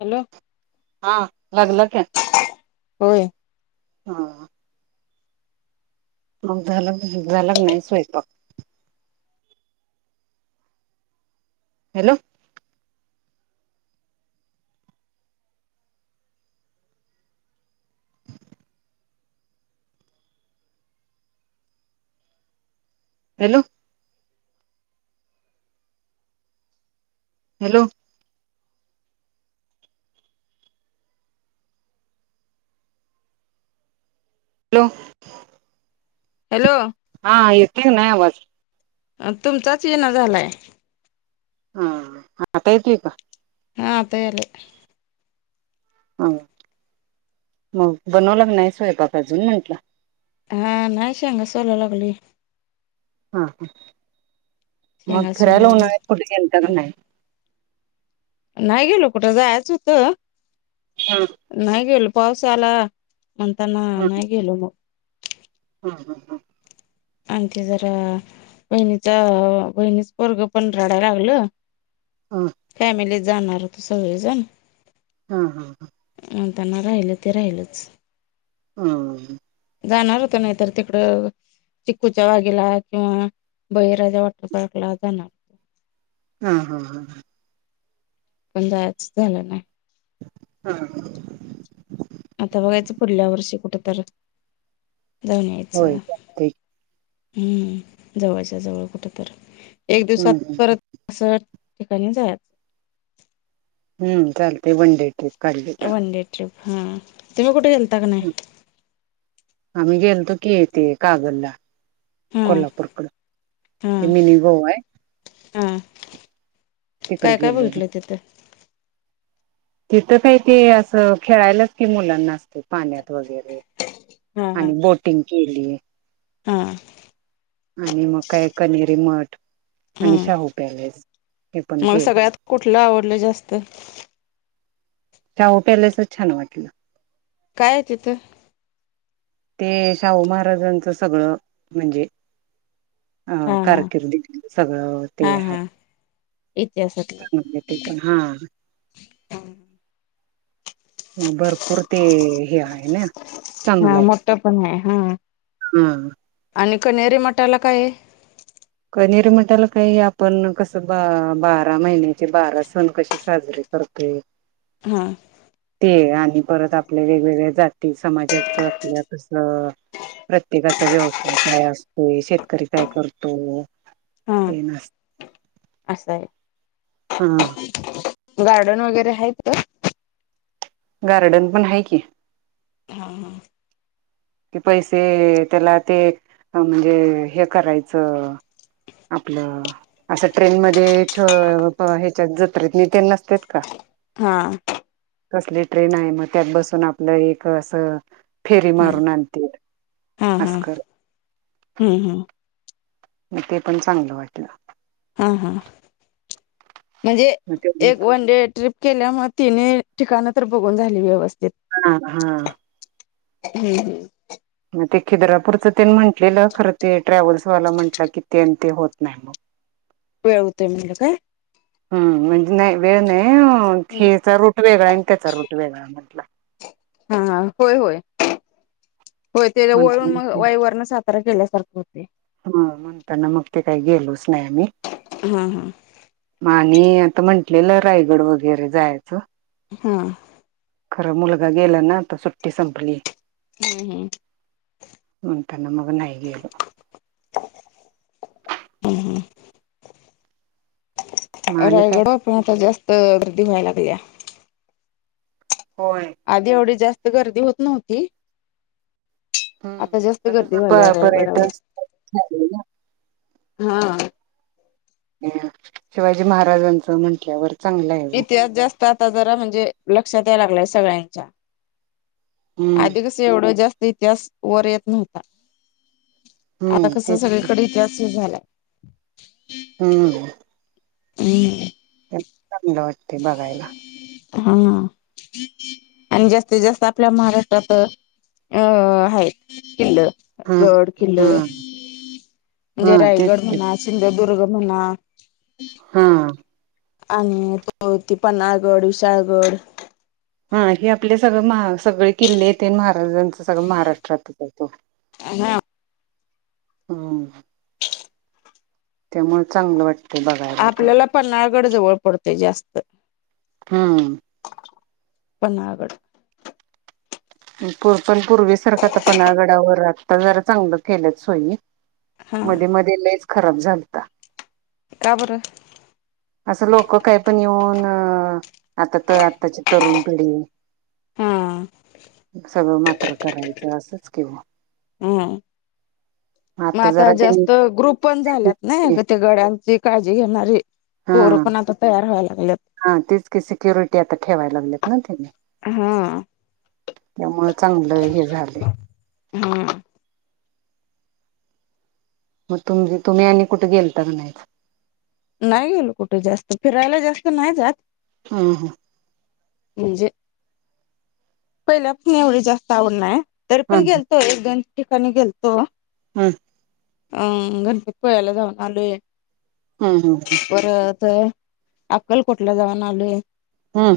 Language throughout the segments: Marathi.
हॅलो हा, लागला काय? होय. हा. मग झाला का नाही, झाला का नाही स्वयंपाक. Hello. Hello. Hello. Hello. Hello. हा. येतोय ना आवाज? अ, तुमचाच येईना झालाय? हा, आता येतोय का? हा, आता यालय. ह, मग बनवलं का नाही स्वयंपाक अजून म्हंटलं? हा, नाही शेंगा सोलाय लागलोय. हा ह! मग शेंगा फिरायला कुठं सोलून उन्हाळ्यात गेलता का नाही? नाही गेलो कुठं जायचं होत ह नाही गेलो. पाऊस आला म्हणताना नाही गेलो मग. हा! हा! हा! आणखी जरा बहिणीच बहिणीच पोरग पण रडायला लागलं, ह फॅमिलीच जाणार होतो सगळीजण. हा! हा! हा! त्यांना राहिलं ते राहिलंच. हम्! जाणार होत नाहीतर तिकडं चिक्कूच्या बागेला किंवा बळीराच्या वॉटर पार्कला जाणार हा हा हा हा हा. पण जायचंच झालं नाही. हा. आता बघायचं पुढल्या वर्षी कुठ तर, जाऊन होय यायचं. चालतंय हम्म! जवळच्या जवळ कुठ तर? एक हम्म दिवसात हम्म परत अस ठिकाणी जायच. हम्म! चालते वन डे ट्रिप काढली तर. वन डे ट्रिप हा तुम्ही कुठे गेलता का नाही? आम्ही गेलोतो की ते कागलला. हा कोल्हापूरकडे हा ते मिनी गोवा आहे. हा तिकडे काय काय गेलेलो बघितलं तिथं? तिथं काही ते असं खेळायलाच की मुलांना असते पाण्यात वगैरे. हा हा आणि बोटिंग केली. हा. आणि मग काय कनेरी मठ हा आणि शाहू पॅलेस. हे पण मग केलं सगळ्यात कुठलं आवडलं जास्त? शाहू पॅलेसच छान वाटल. काय आहे तिथं? ते शाहू महाराजांचं सगळं म्हणजे, अं हा हा कारकीर्दी सगळं ते हा आहे. हा इतिहासातलं ते पण हा. ह भरपूर ते हे आहे ना चांगलं हा आहे. मोठं पण आहे हम! कनेरीेमठाला काय आहे? कनेरी मठाला काही आपण कस बा बारा महिन्याचे बारा सण कसे साजरे करतोय हा ते आणि परत आपल्या वेगवेगळ्या, जाती समाजाचं आपल्या कसं प्रत्येकाचा व्यवसाय काय असतो? शेतकरी काय करतो? करतो हा तेन आस असं आहे, गार्डन वगैरे आहेत का? गार्डन पण आहे की. हा कि पैसे त्याला ते म्हणजे हे करायचं, आपलं असं ट्रेन मध्ये ह्याच्यात जत्रेत नितेन नसतात का? हा. कसली ट्रेन आहे मग त्यात बसून आपलं एक असं फेरी हा मारून आणते. हा, हा! हम्म, हम्म! मग ते पण चांगलं वाटलं. हा हा म्हणजे मग ते एक वन डे ट्रिप केल्यामुळे तिन्ही ठिकाण तर बघून झाली व्यवस्था हा हा. हम्म हम्म. मग ते खिद्रापूरचनी म्हटलेलं खर ते ट्रॅव्हल्स वाला म्हंटलं की ते ते होत नाही. मग वेळ होतेय म्हणाल काय हम् म्हणजे नाही वेळ नाही हेचा रोट वेगळा आहे त्याचा रोट वेगळा म्हटला हा, हा, होय, होय, होय. ते वळून मग म्हणताना वाय वरण सातरा केल्यासारखा हा म्हणताना मग ते काही गेलोच नाही आम्ही हा हा. मग आणि आता म्हंटलेलं रायगड वगैरे जायचं. हा. खरं मुलगा गेला ना तर सुट्टी संपली. म्हण त्यांना मग नाही गेल हम् हम्. मग आणि काय रायगडवर पण आता जास्त गर्दी व्हायला लागली या होय आधी एवढी जास्त गर्दी होत नव्हती. हम्म आता जास्त गर्दी व्ययल्या कसं रायगडावर पर्यटन स्थळ झालंय हा. शिवाजी महाराजांचं म्हंटल्या वरती इतिहास जास्त आता जरा म्हणजे लक्षात याय लागलाय सगळ्यांच्या हम्म आधी कस एवढा जास्त इतिहास वर येत नव्हता. आता हम्म कस तेच की. सगळीकडे इतिहास सुर झालाय हम्म. ह. चांगलं वाटते बघायला. हा आणि जास्तीत जास्त आपल्या महाराष्ट्रात अ हाय किल्ल हा गड किल्ल हा हा म्हणजे तेच रायगड की म्हणा दुर्ग म्हणा हा आणि तो त पन्नाळागड, विशाळगड हा हे आपले सगळं म सगळे किल्लेेते महाराजांच सगळं महाराष्ट्रातच तो हा. हम्. त्यामुळे चांगलं वाटतं. आपल्याला पन्हाळगड जवळ पडतेय जास्त. हम्म. पन्नाळागड. पण पूर्वीसारखा आता पन्नागडावर आत्ता जरा चांगलं केलंच सोई. हा मध्ये मध्ये लईच खराब झालता. का बर. असं लोक काय पण येऊन आता तर आत्ताची तरुण पिढी हा [inaudible] सगळं मात्र करायचं असंच केव. हा मग आता जास्त ग्रुप पण झाल्यात नाही ते गड्यांची काळजी घेणारी. पोर हा पण आता तयार व्हायलात. हा तीच की सिक्युरिटी आता ठेवाय लागलेत, ना हा त्यामुळ चांगलं हे झालेय. हा मग तुम तुम्ही आणि कुठे गेलता का? नाहीत. नाही गेलो कुठे जास्त फिरायला जास्त नाही जात हम हा म्हणजे पहिल्या पण एवढी जास्त आवड नाही तर पण हम्म गेलतो एक दोन ठिकाणी गेलतो हम अं गणपतीपुळ्याला जाऊन आलोय, हम्म हम्म हम्म परत अक्कलकोट ला जाऊन आलोय हम्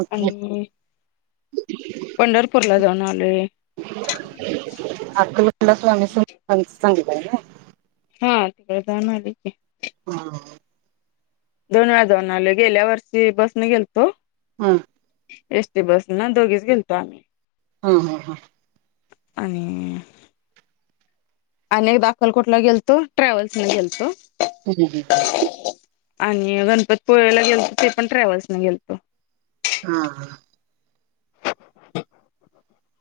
ओक पंढरपूर ला जाऊन आलोय अक्कलकोटला स्वामी समर्थांच चांगलं हाय नाय हा तिकडे जा नाक [unintelligible] हा. दोन वेळा जाऊन आले गेल्या वर्षी बसन गेलतो हा. एसटी बस ना दोघीच गेलतो आम्ही हा हा हा आणि अनेकदा अक्कलकोटला गेलतो ट्रॅव्हल्सने गेलतो हम् ह ह आणि गणपतपोळेला गेलतो, ते पण ट्रॅव्हल्स न गेलतो. हा हा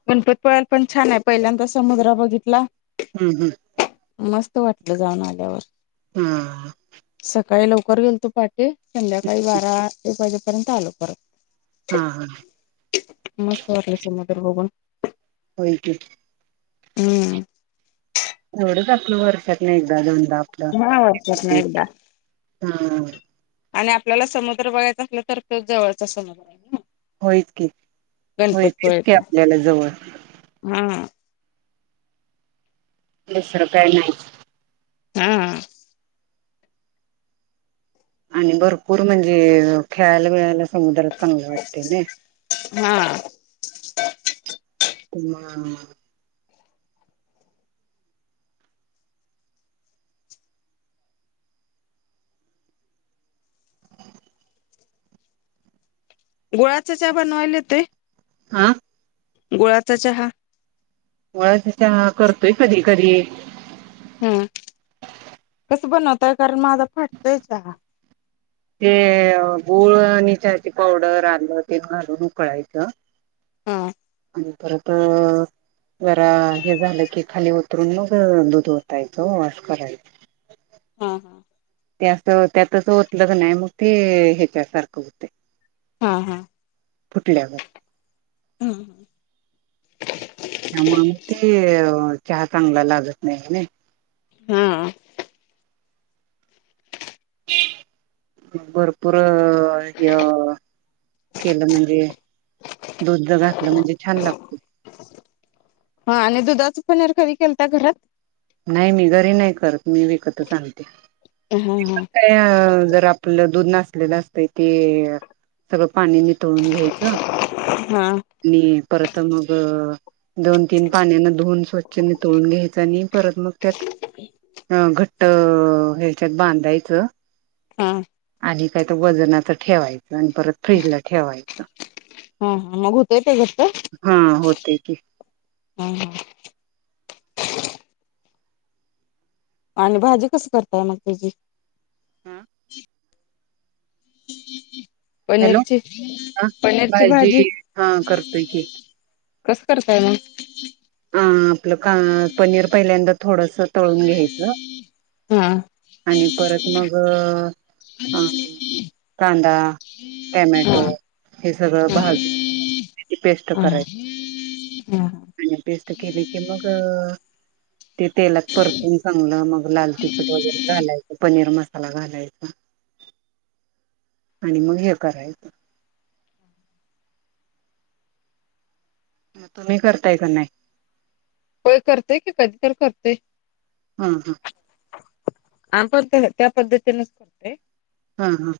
गणपतीपुळ्यात पण छान आहे पहिल्यांदा समुद्र बघितला हम्म हम्म मस्त वाटलं जाऊन आल्यावर. हमम सकाळी लवकर गेलतो पहाटे, संध्याकाळी बारा एक वाजेपर्यंत आलो परत. हा हा मस्त वाटले समुद्र बघून होय की हम्म तेवढेच आपलं वर्षातन एकदा दोनदा आपलं. हा वर्षात ना एकदा हम्म. आणि आपल्याला समुद्र बघायचा असलं तर, तोच जवळचा समुद्र आहे. होयच की होय तेच की गणपतपुळेचा, आपल्याला जवळ हा. दुसर काय नाही हा. आणि भरपूर म्हणजे खेळायला मिळायल. समुद्रात चांगलं वाटते ने हा. ह [unintelligible] गुळाच चहा बनवायला येतोय हह गुळाचा चहा. गुळाचा चहा करतोय कधी कधी हम्म कस बनवताय, कारण माझा फाटतोय चहा. ते गूळ निसाचे पावडर आलं ते घालून उकळायचं [unintelligible] हा. परत जरा हे झालं की खाली उतरून मग दूध ओतायचं वास करायच. हा, हा. त्या अस त्यातच होत लग नाही मग ते ह्याच्या सारखं होते. हा हा फुटल्यागत. [unintelligible] त्यामुळे म ते चहा चांगला लागत नाही. हा. भरपूर या. केलं म्हणजे दुध घातलं म्हणजे छान लागत. हा आणि दुधाच पनीर कध केलता घरात. नाही मी घरी नाही करतो. मी विकत सांगते हा हा जर आपलं दूध ना. असत ते सगळं पाणीने तोळून घ्यायचं हा आणि परत मग दोन तीन पाण्याना धुवून स्वच्छ न तोळून घ्यायचं आणि परत मग त्यात अ घट्ट ह्याच्यात बांधायचं. हा आणि काय तर वजनाच ठेवायचं, आणि परत फ्रीजला ठेवायचं. हा हा मग होतय ते घ हा होते की. हम् ह. आणि भाजी कस करताय मग तझी हम. हॅलो पनीरची हा पनीरची भाजी हा करतोय की कसं करताय म. अ आपलं का पनीर पहिल्यांदा थोडस तळून घ्यायच. हा आणि परत मग ह कांदा, हा टमॅटो, हे सगळं हा भाजून त्याची पेस्ट हा ह ह. टेस्ट केली की मग ते तेलात परतून चांगलं मग लाल तिखट वगैरे घालायचं पनीर मसाला घालायचा. आणि मग हे करायचं. म तुम्ही करताय का नाही. होय करते की कधी तर करते. हम् हम. आ पण त्या पद्धतीनच करते. हा हा.